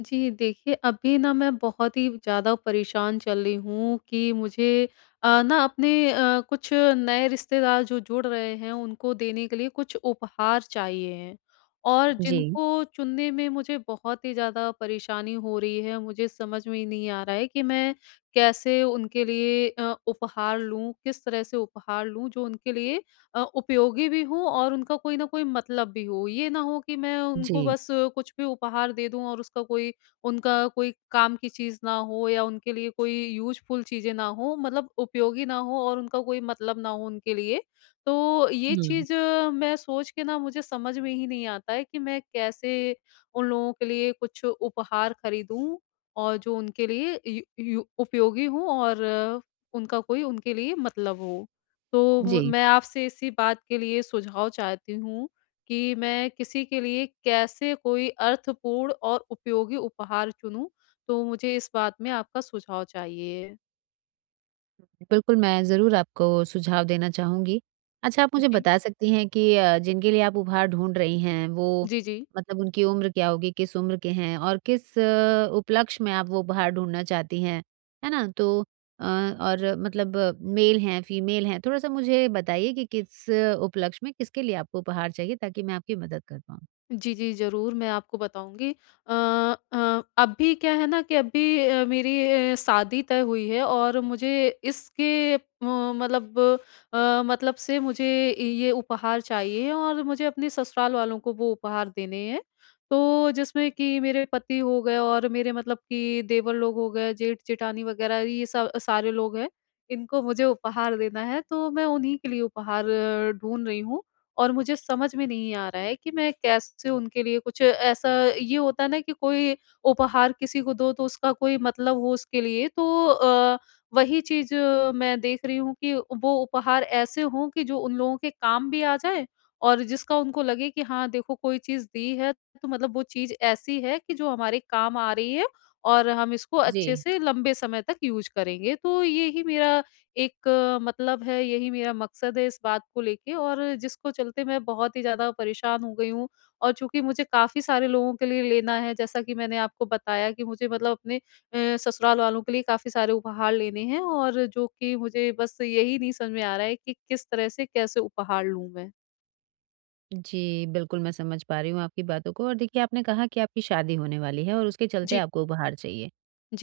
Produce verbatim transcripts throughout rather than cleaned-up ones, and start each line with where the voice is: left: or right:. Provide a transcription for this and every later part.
left: जी, देखिए अभी ना मैं बहुत ही ज़्यादा परेशान चल रही हूँ कि मुझे अ, ना अपने अ, कुछ नए रिश्तेदार जो जुड़ रहे हैं उनको देने के लिए कुछ उपहार चाहिए हैं। और
right: जी,
left: जिनको चुनने में मुझे बहुत ही ज़्यादा परेशानी हो रही है, मुझे समझ में ही नहीं आ रहा है कि मैं कैसे उनके लिए अ, उपहार लूँ, किस तरह से उपहार लूँ जो उनके लिए अ, उपयोगी भी हो और उनका कोई ना कोई मतलब भी हो। ये ना हो कि मैं
right: जी।
left: उनको बस अ, कुछ भी उपहार दे दूँ और उसका कोई उनका कोई काम की चीज़ ना हो या उनके लिए कोई यूज़फुल चीज़ें ना हो, मतलब उपयोगी ना हो और उनका कोई मतलब ना हो उनके लिए। तो ये
right: हुँ,
left: चीज़ मैं सोच के ना मुझे समझ में ही नहीं आता है कि मैं कैसे उन लोगों के लिए कुछ उपहार खरीदूँ और जो उनके लिए यू यू उपयोगी हो और अ, उनका कोई उनके लिए मतलब हो। तो म
right: जी।
left: मैं आपसे इसी बात के लिए सुझाव चाहती हूँ कि मैं किसी के लिए कैसे कोई अर्थपूर्ण और उपयोगी उपहार चुनूँ? तो मुझे इस बात में आपका सुझाव चाहिए।
right: बिल्कुल, मैं ज़रूर आपको सुझाव देना चाहूँगी। अच्छा, आप मुझे
left: जी।
right: बता सकती हैं कि अ, जिनके लिए आप उपहार ढूँढ रही हैं, वो
left: जी, जी।
right: मतलब उनकी उम्र क्या होगी, किस उम्र के हैं और किस अ, उपलक्ष्य में आप वो उपहार ढूँढना चाहती हैं, है ना? तो अ, और मतलब मेल हैं, फीमेल हैं, थोड़ा-सा मुझे बताइए कि किस उपलक्ष्य में, किसके लिए आपको उपहार चाहिए ताकि मैं आपकी मदद कर पाऊँ?
left: जी, जी, ज़रूर मैं आपको बताऊँगी। अ अ, अभी क्या है ना कि अभी अ, मेरी अ, शादी तय हुई है और मुझे इसके अ, मतलब अ, मतलब से मुझे ये उपहार चाहिए और मुझे अपने ससुराल वालों को वो उपहार देने हैं। तो जिसमें कि मेरे पति हो गए और मेरे मतलब कि देवर लोग हो गए, जेठ-जेठानी वग़ैरह ये सब सारे लोग हैं। इनको मुझे उपहार देना है, तो मैं उन्हीं के लिए उपहार ढूँढ रही हूँ। और मुझे समझ में नहीं आ रहा है कि मैं कैसे उनके लिए कुछ ऐसा ये होता है ना कि कोई उपहार किसी को दो तो उसका कोई मतलब हो उसके लिए, तो अ, वही चीज़ मैं देख रही हूँ कि वो उपहार ऐसे हों कि जो उन लोगों के काम भी आ जाए और जिसका उनको लगे कि हाँ देखो कोई चीज़ दी है तो मतलब वो चीज़ ऐसी है कि जो हमारे काम आ रही है और हम इसको
right: जी।
left: अच्छे से लंबे समय तक यूज करेंगे, तो यही मेरा एक अ, मतलब है, यही मेरा मकसद है इस बात को लेके और जिसको चलते मैं बहुत ही ज़्यादा परेशान हो गई हूँ। और चूँकि मुझे काफ़ी सारे लोगों के लिए लेना है, जैसा कि मैंने आपको बताया कि मुझे मतलब अपने अ, ससुराल वालों के लिए काफ़ी सारे उपहार लेने हैं, और जो कि मुझे बस यही नहीं समझ में आ रहा है कि किस तरह से कैसे उपहार लूँ मैं?
right: जी, बिल्कुल मैं समझ पा रही हूँ आपकी बातों को और देखिए आपने कहा कि आपकी शादी होने वाली है और उसके चलते
left: जी।
right: आपको उपहार चाहिए।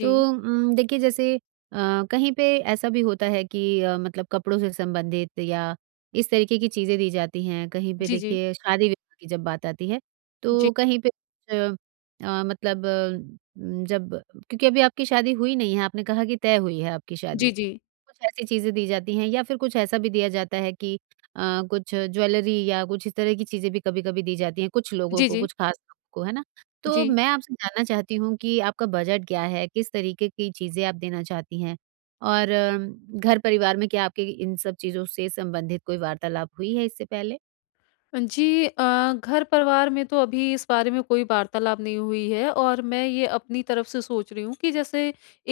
right: तो उम, देखिए जैसे अ, कहीं पे ऐसा भी होता है कि अ, मतलब कपड़ों से संबंधित या इस तरीके की चीज़ें दी जाती हैं, कहीं पे
left: जी, जी।
right: देखिए शादी-विवाह की जब बात आती है,
left: जी।
right: तो कहीं पे अ अ, मतलब उम, जब क्योंकि अभी आपकी शादी हुई नहीं है, आपने कहा कि तय हुई है आपकी शादी।
left: जी, जी।
right: कुछ ऐसी चीज़ें दी जाती हैं या फिर कुछ ऐसा भी दिया जाता है कि अ, कुछ ज्वेलरी या कुछ इस तरह की चीज़ें भी कभी-कभी दी जाती हैं कुछ लोगों
left: जी,
right: को,
left: जी।
right: कुछ खास लोगों को, है ना? तो
left: जी।
right: मैं आपसे जानना चाहती हूँ कि आपका बजट क्या है? किस तरीके की चीज़ें आप देना चाहती हैं? और अम, घर परिवार में क्या आपके इन सब चीज़ों से संबंधित कोई वार्तालाप हुई है इससे पहले?
left: जी, अ, घर परिवार में तो अभी इस बारे में कोई वार्तालाप नहीं हुई है और मैं ये अपनी तरफ से सोच रही हूँ कि जैसे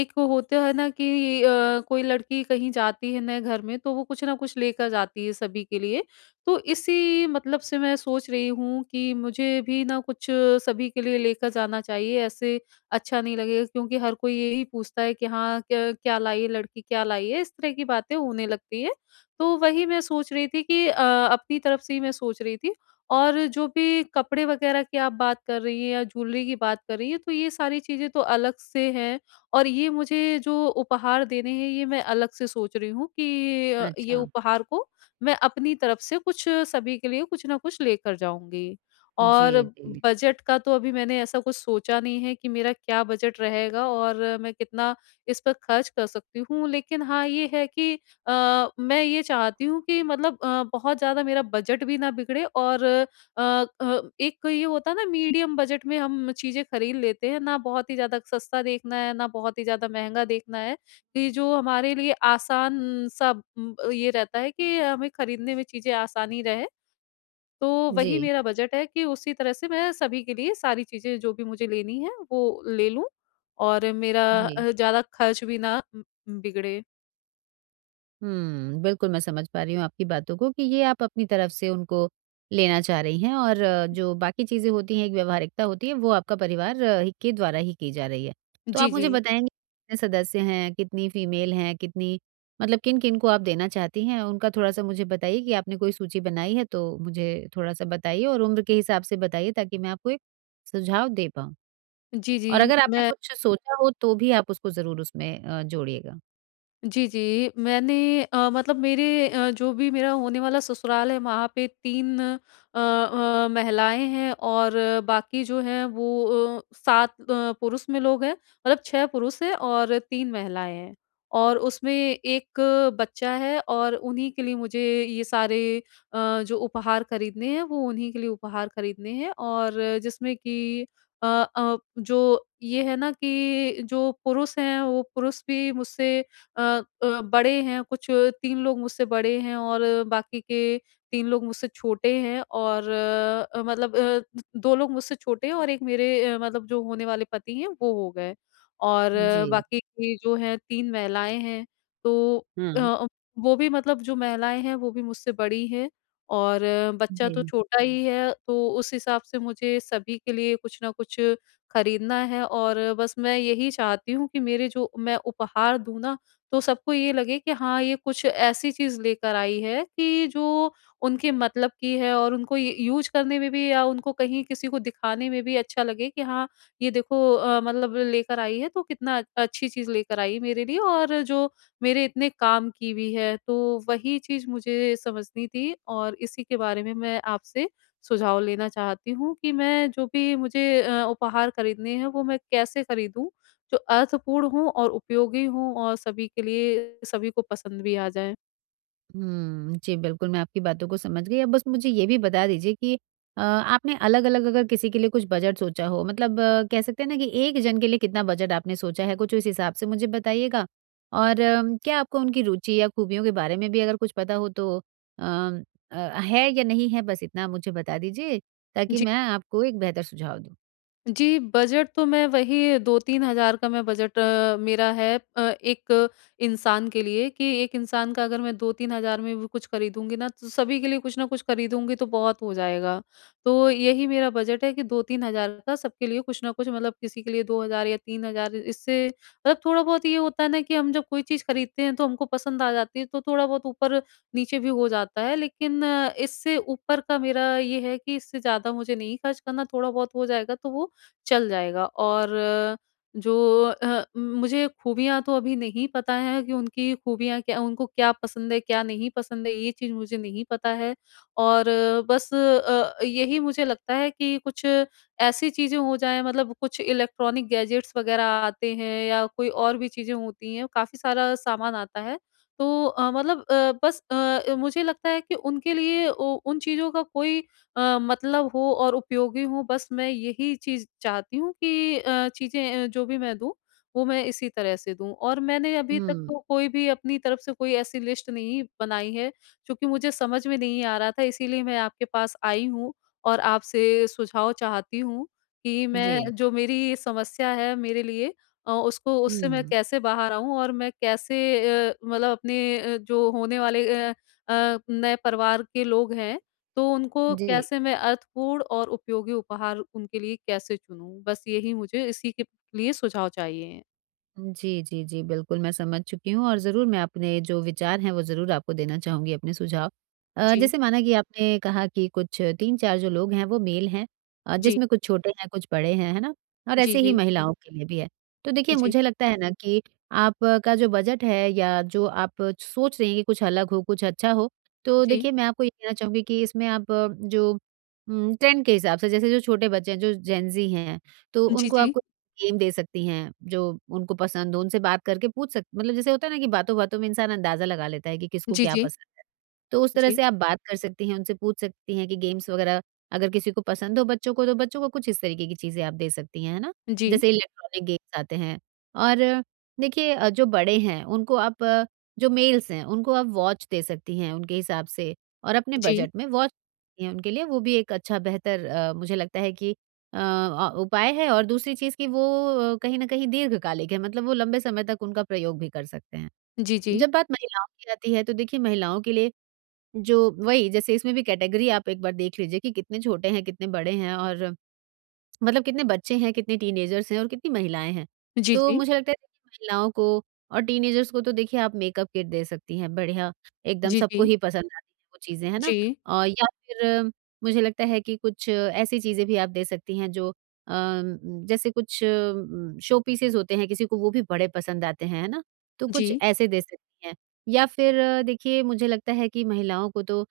left: एक वो होता है ना कि अ, कोई लड़की कहीं जाती है नए घर में तो वो कुछ ना कुछ लेकर जाती है सभी के लिए, तो इसी मतलब से मैं सोच रही हूँ कि मुझे भी ना कुछ सभी के लिए लेकर जाना चाहिए, ऐसे अच्छा नहीं लगेगा क्योंकि हर कोई यही पूछता है कि हाँ क्या, क्या लाई है लड़की, क्या लाई है, इस तरह की बातें होने लगती है। तो वही मैं सोच रही थी कि अ, अपनी तरफ से ही मैं सोच रही थी। और जो भी कपड़े वगैरह की आप बात कर रही हैं या ज्वेलरी की बात कर रही हैं, तो ये सारी चीज़ें तो अलग से हैं और ये मुझे जो उपहार देने हैं, ये मैं अलग से सोच रही हूँ कि अ, ये
right: अच्छा।
left: उपहार को मैं अपनी तरफ से कुछ सभी के लिए कुछ ना कुछ लेकर जाऊँगी।
right: जी,
left: और
right: जी।
left: बजट का तो अभी मैंने ऐसा कुछ सोचा नहीं है कि मेरा क्या बजट रहेगा और मैं कितना इस पर खर्च कर सकती हूँ। लेकिन हाँ, ये है कि अ, मैं ये चाहती हूँ कि मतलब अ, बहुत ज़्यादा मेरा बजट भी ना बिगड़े, और अ अ, एक कोई ये होता है ना मीडियम बजट में हम चीज़ें खरीद लेते हैं, ना बहुत ही ज़्यादा सस्ता देखना है, ना बहुत ही ज़्यादा महँगा देखना है, कि जो हमारे लिए आसान सा उम, ये रहता है कि हमें खरीदने में चीज़ें आसानी रहे। तो वही
right: जी,
left: मेरा बजट है कि उसी तरह से मैं सभी के लिए सारी चीज़ें जो भी मुझे लेनी है वो ले लूँ और मेरा अ,
right: जी।
left: ज़्यादा खर्च भी ना उम, बिगड़े।
right: हुँ, बिल्कुल मैं समझ पा रही हूँ आपकी बातों को कि ये आप अपनी तरफ से उनको लेना चाह रही हैं और अ, जो बाकी चीज़ें होती हैं, एक व्यावहारिकता होती है, वो आपका परिवार अ, ही के द्वारा ही की जा रही है। तो आप
left: जी,
right: मुझे
left: जी।
right: बताएँगे कितने सदस्य हैं, कितनी फ़ीमेल हैं, कितनी मतलब किन-किन को आप देना चाहती हैं? उनका थोड़ा-सा मुझे बताइए कि आपने कोई सूची बनाई है तो मुझे थोड़ा-सा बताइए और उम्र के हिसाब से बताइए ताकि मैं आपको एक सुझाव दे पाऊँ।
left: जी,
right: और
left: जी।
right: अगर आपने
left: मैं
right: कुछ सोचा हो तो भी आप उसको ज़रूर उसमें अ, जोड़िएगा।
left: जी, जी। मैंने अ, मतलब मेरे अ, जो भी मेरा होने वाला ससुराल है वहाँ पे तीन अ अ, महिलाएँ हैं और बाकी जो हैं वो अ, सात अ, पुरुष में लोग हैं। मतलब छह पुरुष हैं और तीन महिलाएँ हैं और उसमें एक बच्चा है, और उन्हीं के लिए मुझे ये सारे अ, जो उपहार खरीदने हैं वो उन्हीं के लिए उपहार खरीदने हैं। और जिसमें कि अ अ, जो ये है ना कि जो पुरुष हैं वो पुरुष भी मुझसे अ अ, बड़े हैं, कुछ तीन लोग मुझसे बड़े हैं और बाकी के तीन लोग मुझसे छोटे हैं, और अ, मतलब अ, दो लोग मुझसे छोटे हैं और एक मेरे अ, मतलब जो होने वाले पति हैं, वो हो गए। और
right: जी।
left: अ, बाकी की जो हैं तीन महिलाएँ हैं। तो
right: हुँ।
left: अ, वो भी मतलब जो महिलाएँ हैं, वो भी मुझसे बड़ी हैं और अ, बच्चा
right: जी।
left: तो छोटा ही है, तो उस हिसाब से मुझे सभी के लिए कुछ ना कुछ खरीदना है। और बस मैं यही चाहती हूँ कि मेरे जो मैं उपहार दूँ ना, तो सबको ये लगे कि हाँ, ये कुछ ऐसी चीज़ लेकर आई है कि जो उनके मतलब की है और उनको य यूज़ करने में भी या उनको कहीं किसी को दिखाने में भी अच्छा लगे कि हाँ, ये देखो अ, मतलब लेकर आई है तो कितना अ- अच्छी चीज़ लेकर आई है मेरे लिए और जो मेरे इतने काम की भी है। तो वही चीज़ मुझे समझनी थी, और इसी के बारे में मैं आपसे सुझाव लेना चाहती हूँ कि मैं जो भी मुझे अ, उपहार खरीदने हैं वो मैं कैसे खरीदूँ? जो अर्थपूर्ण हों और उपयोगी हों और सभी के लिए सभी को पसंद भी आ जाएँ।
right: हुँ, जी, बिल्कुल, मैं आपकी बातों को समझ गई। अब बस मुझे ये भी बता दीजिए कि अ, आपने अलग-अलग अगर किसी के लिए कुछ बजट सोचा हो, मतलब अ, कह सकते हैं ना कि एक जन के लिए कितना बजट आपने सोचा है, कुछ उस हिसाब से मुझे बताइएगा। और अम, क्या आपको उनकी रुचि या खूबियों के बारे में भी अगर कुछ पता हो तो अ अ, है या नहीं है, बस इतना मुझे बता दीजिए, ताकि
left: जी।
right: मैं आपको एक बेहतर सुझाव दूँ।
left: जी, बजट तो मैं वही दो से तीन हज़ार का मैं बजट अ, मेरा है अ, एक इंसान के लिए, कि एक इंसान का अगर मैं दो से तीन हज़ार में भी कुछ खरीदूँगी ना, तो सभी के लिए कुछ ना कुछ खरीदूँगी तो बहुत हो जाएगा। तो यही मेरा बजट है कि दो से तीन हज़ार का सबके लिए कुछ ना कुछ, मतलब किसी के लिए दो हज़ार या तीन हज़ार, इससे मतलब थोड़ा-बहुत ये होता है ना कि हम जब कोई चीज़ खरीदते हैं तो हमको पसंद आ जाती है, तो थोड़ा-बहुत ऊपर-नीचे भी हो जाता है। लेकिन अ, इससे ऊपर का मेरा ये है कि इससे ज़्यादा मुझे नहीं खर्च करना, थोड़ा-बहुत हो जाएगा तो वो चल जाएगा। और अ, जो अ, मुझे खूबियाँ तो अभी नहीं पता है कि उनकी खूबियाँ क्या, उनको क्या पसंद है, क्या नहीं पसंद है, ये चीज़ मुझे नहीं पता है। और अ, बस अ, यही मुझे लगता है कि कुछ ऐसी चीज़ें हो जाएँ, मतलब कुछ इलेक्ट्रॉनिक गैजेट्स वग़ैरह आते हैं या कोई और भी चीज़ें होती हैं, काफ़ी सारा सामान आता है। तो अ, मतलब अ, बस अ, मुझे लगता है कि उनके लिए उ उन चीज़ों का कोई अ, मतलब हो और उपयोगी हो, बस मैं यही चीज़ चाहती हूँ कि अ, चीज़ें अ, जो भी मैं दूँ, वो मैं इसी तरह से दूँ। और मैंने अभी तक
right: हुँ,
left: तो कोई भी अपनी तरफ से कोई ऐसी लिस्ट नहीं बनाई है, क्योंकि मुझे समझ में नहीं आ रहा था, इसीलिए मैं आपके पास आई हूँ और आपसे सुझाव चाहती हूँ कि
right: जी।
left: मैं जो मेरी ये समस्या है मेरे लिए, अ, उसको उससे मैं
right: हुँ,
left: कैसे बाहर आऊँ, और मैं कैसे अ, मतलब अपने अ, जो होने वाले अ अ, नए परिवार के लोग हैं तो उनको
right: जी।
left: कैसे मैं अर्थपूर्ण और उपयोगी उपहार उनके लिए कैसे चुनूँ? बस यही मुझे इसी के लिए सुझाव चाहिए।
right: जी, जी, जी। बिल्कुल, मैं समझ चुकी हूँ और ज़रूर मैं अपने जो विचार हैं, वो ज़रूर आपको देना चाहूँगी, अपने सुझाव। अ,
left: जी,
right: जैसे माना कि आपने कहा कि कुछ तीन चार जो लोग हैं, वो मेल हैं अ,
left: जी,
right: जिसमें कुछ छोटे हैं, कुछ बड़े हैं, है ना? और
left: जी, जी,
right: ऐसे ही हुँ।
left: जी,
right: महिलाओं के लिए भी है। तो देखिए, मुझे लगता है ना कि आपका जो बजट है या जो आप सोच रही हैं कि कुछ अलग हो, कुछ अच्छा हो, तो
left: जी,
right: देखिए, मैं आपको ये कहना चाहूँगी कि इसमें आप अ, जो उम, ट्रेंड के हिसाब से, जैसे जो छोटे बच्चे हैं, जो जेन ज़ी हैं, तो उनको आप
left: जी,
right: गेम दे सकती हैं, जो उनको पसंद हो, उनसे बात करके पूछ सक मतलब जैसे होता है ना कि बातों-बातों में इंसान अंदाज़ा लगा लेता है कि किसको
left: जी, जी,
right: क्या
left: जी,
right: पसंद है। तो उस तरह से आप बात कर सकती हैं, उनसे पूछ सकती हैं कि गेम्स वगैरह अगर किसी को पसंद हो बच्चों को, तो बच्चों को कुछ इस तरीके की चीज़ें आप दे सकती हैं, है ना? जैसे इलेक्ट्रॉनिक गेम्स आते हैं और देखिए अ, जो बड़े हैं उनको आप अ, जो मेल्स हैं, उनको आप वॉच दे सकती हैं उनके हिसाब से और अपने बजट में वॉच हैं उनके लिए, वो भी एक अच्छा बेहतर अ, मुझे लगता है कि अ, अ, उपाय है और दूसरी चीज़ कि वो अ, कहीं न कहीं दीर्घकालिक है, मतलब वो लंबे समय तक उनका प्रयोग भी कर सकते हैं।
left: जी, जी, जी, जी, जी,
right: जब बात महिलाओं की आती है, तो देखिए महिलाओं के लिए जो वही जैसे इसमें भी कैटेगरी आप एक बार देख लीजिए कि कितने छोटे हैं, कितने बड़े हैं और मतलब कितने बच्चे हैं, कितने टीनेजर्स हैं और कितनी महिलाएँ हैं। तो
left: जी,
right: मुझे लगता है देखिए महिलाओं को और टीनेजर्स को तो देखिए आप मेकअप किट दे सकती हैं, बढ़िया एकदम
left: जी, जी,
right: सबको
left: जी,
right: ही पसंद आती हैं वो चीज़ें, है ना?
left: जी,
right: और या फिर मुझे लगता है कि कुछ ऐसी चीज़ें भी आप दे सकती हैं जो अ, जैसे कुछ उम, शो पीसेस होते हैं, किसी को वो भी बड़े पसंद आते हैं, है ना? तो कुछ
left: जी,
right: ऐसे दे सकती हैं। या फिर अ, देखिए मुझे लगता है कि महिलाओं को तो अ,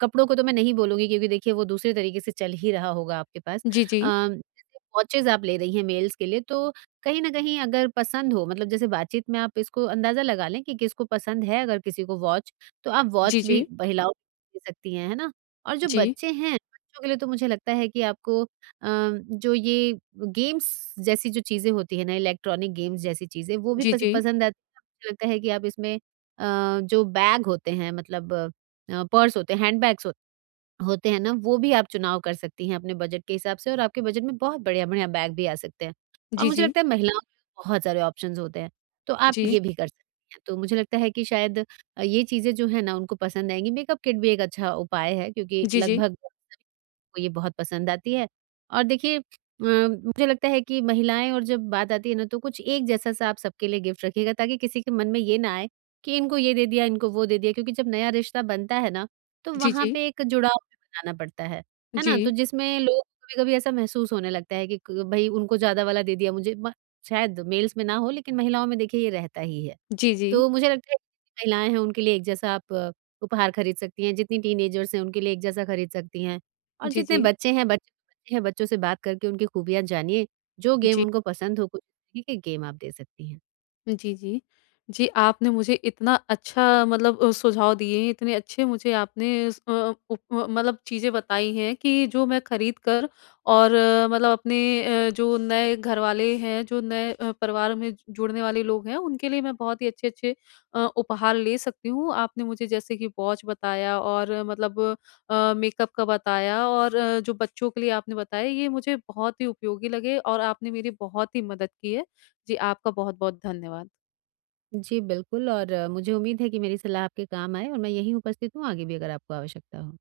right: कपड़ों को तो मैं नहीं बोलूँगी क्योंकि देखिए वो दूसरे तरीके से चल ही रहा होगा आपके पास।
left: जी, जी,
right: अम, जैसे वॉचेज़ आप ले रही हैं मेल्स के लिए तो कहीं न कहीं अगर पसंद हो मतलब जैसे बातचीत में आप इसको अंदाज़ा लगा लें कि किसको पसंद है अगर किसी को वॉच, तो आप वॉच भी
left: जी,
right: महिलाओं को दे सकती हैं, है ना? और जो बच्चे हैं, बच्चों के लिए तो मुझे लगता है कि आपको अ, जो ये गेम्स जैसी जो चीज़ें होती हैं ना, इलेक्ट्रॉनिक गेम्स जैसी चीज़ें वो भी
left: जी,
right: पस
left: जी,
right: पसंद आती हैं। मुझे लगता है कि आप इसमें अ, जो बैग होते हैं मतलब अ, पर्स होते हैं, हैंडबैग्स होते होते हैं ना, वो भी आप चुनाव कर सकती हैं अपने बजट के हिसाब से और आपके बजट में बहुत बढ़िया-बढ़िया बैग भी आ सकते हैं।
left: जी,
right: और
left: जी,
right: मुझे
left: जी, जी,
right: लगता है महिलाओं के बहुत सारे ऑप्शंस होते हैं, तो आप ये भी कर सकती हैं। तो मुझे लगता है कि शायद अ, ये चीज़ें जो है ना उनको पसंद आएँगी। मेकअप किट भी एक अच्छा उपाय है क्योंकि
left: जी, जी,
right: लगभग को ये बहुत पसंद आती है। और देखिए अ, मुझे लगता है कि महिलाएँ और जब बात आती है ना तो कुछ एक जैसा-सा आप सबके लिए गिफ्ट रखिएगा ताकि किसी के मन में ये ना आए कि इनको ये दे दिया, इनको वो दे दिया क्योंकि जब नया रिश्ता बनता है ना, तो
left: जी, जी,
right: वहाँ
left: जी, जी,
right: पे एक जुड़ाव भी बनाना पड़ता है, है ना? तो जिसमें लोग कभी-कभी ऐसा महसूस होने लगता है कि क भई उनको ज़्यादा वाला दे दिया मुझे म शायद मेल्स में ना हो लेकिन महिलाओं में देखिए ये रहता ही है।
left: जी,
right: तो मुझे लगता है जितनी महिलाएँ हैं उनके लिए एक जैसा आप अ, उपहार खरीद सकती हैं, जितनी टीनेजर्स हैं उनके लिए एक जैसा खरीद सकती हैं और
left: जी, जी,
right: जितने
left: जी,
right: बच्चे हैं बच्चे तो बच्चे हैं, बच्चों से बात करके उनकी खूबियाँ जानिए, जो गेम
left: जी।
right: उनको पसंद हो कुछ इस तरीके के गेम आप दे सकती हैं।
left: जी, जी। जी, आपने मुझे इतना अच्छा मतलब अ, सुझाव दिए हैं, इतने अच्छे मुझे आपने स अ, उप अ, मतलब चीज़ें बताई हैं कि जो मैं खरीद कर और अ, मतलब अपने अ, जो नए घरवाले हैं, जो नए अ, परिवार में जु- जुड़ने वाले लोग हैं, उनके लिए मैं बहुत ही अच्छे-अच्छे अ, उपहार ले सकती हूँ। आपने मुझे जैसे कि वॉच बताया और अ, मतलब अ, मेकअप का बताया और अ, जो बच्चों के लिए आपने बताया, ये मुझे बहुत ही उपयोगी लगे और आपने मेरी बहुत ही मदद की है। जी, आपका बहुत-बहुत धन्यवाद।
right: जी बिल्कुल और अ, मुझे उम्मीद है कि मेरी सलाह आपके काम आए और मैं यहीं उपस्थित हूँ आगे भी अगर आपको आवश्यकता हो।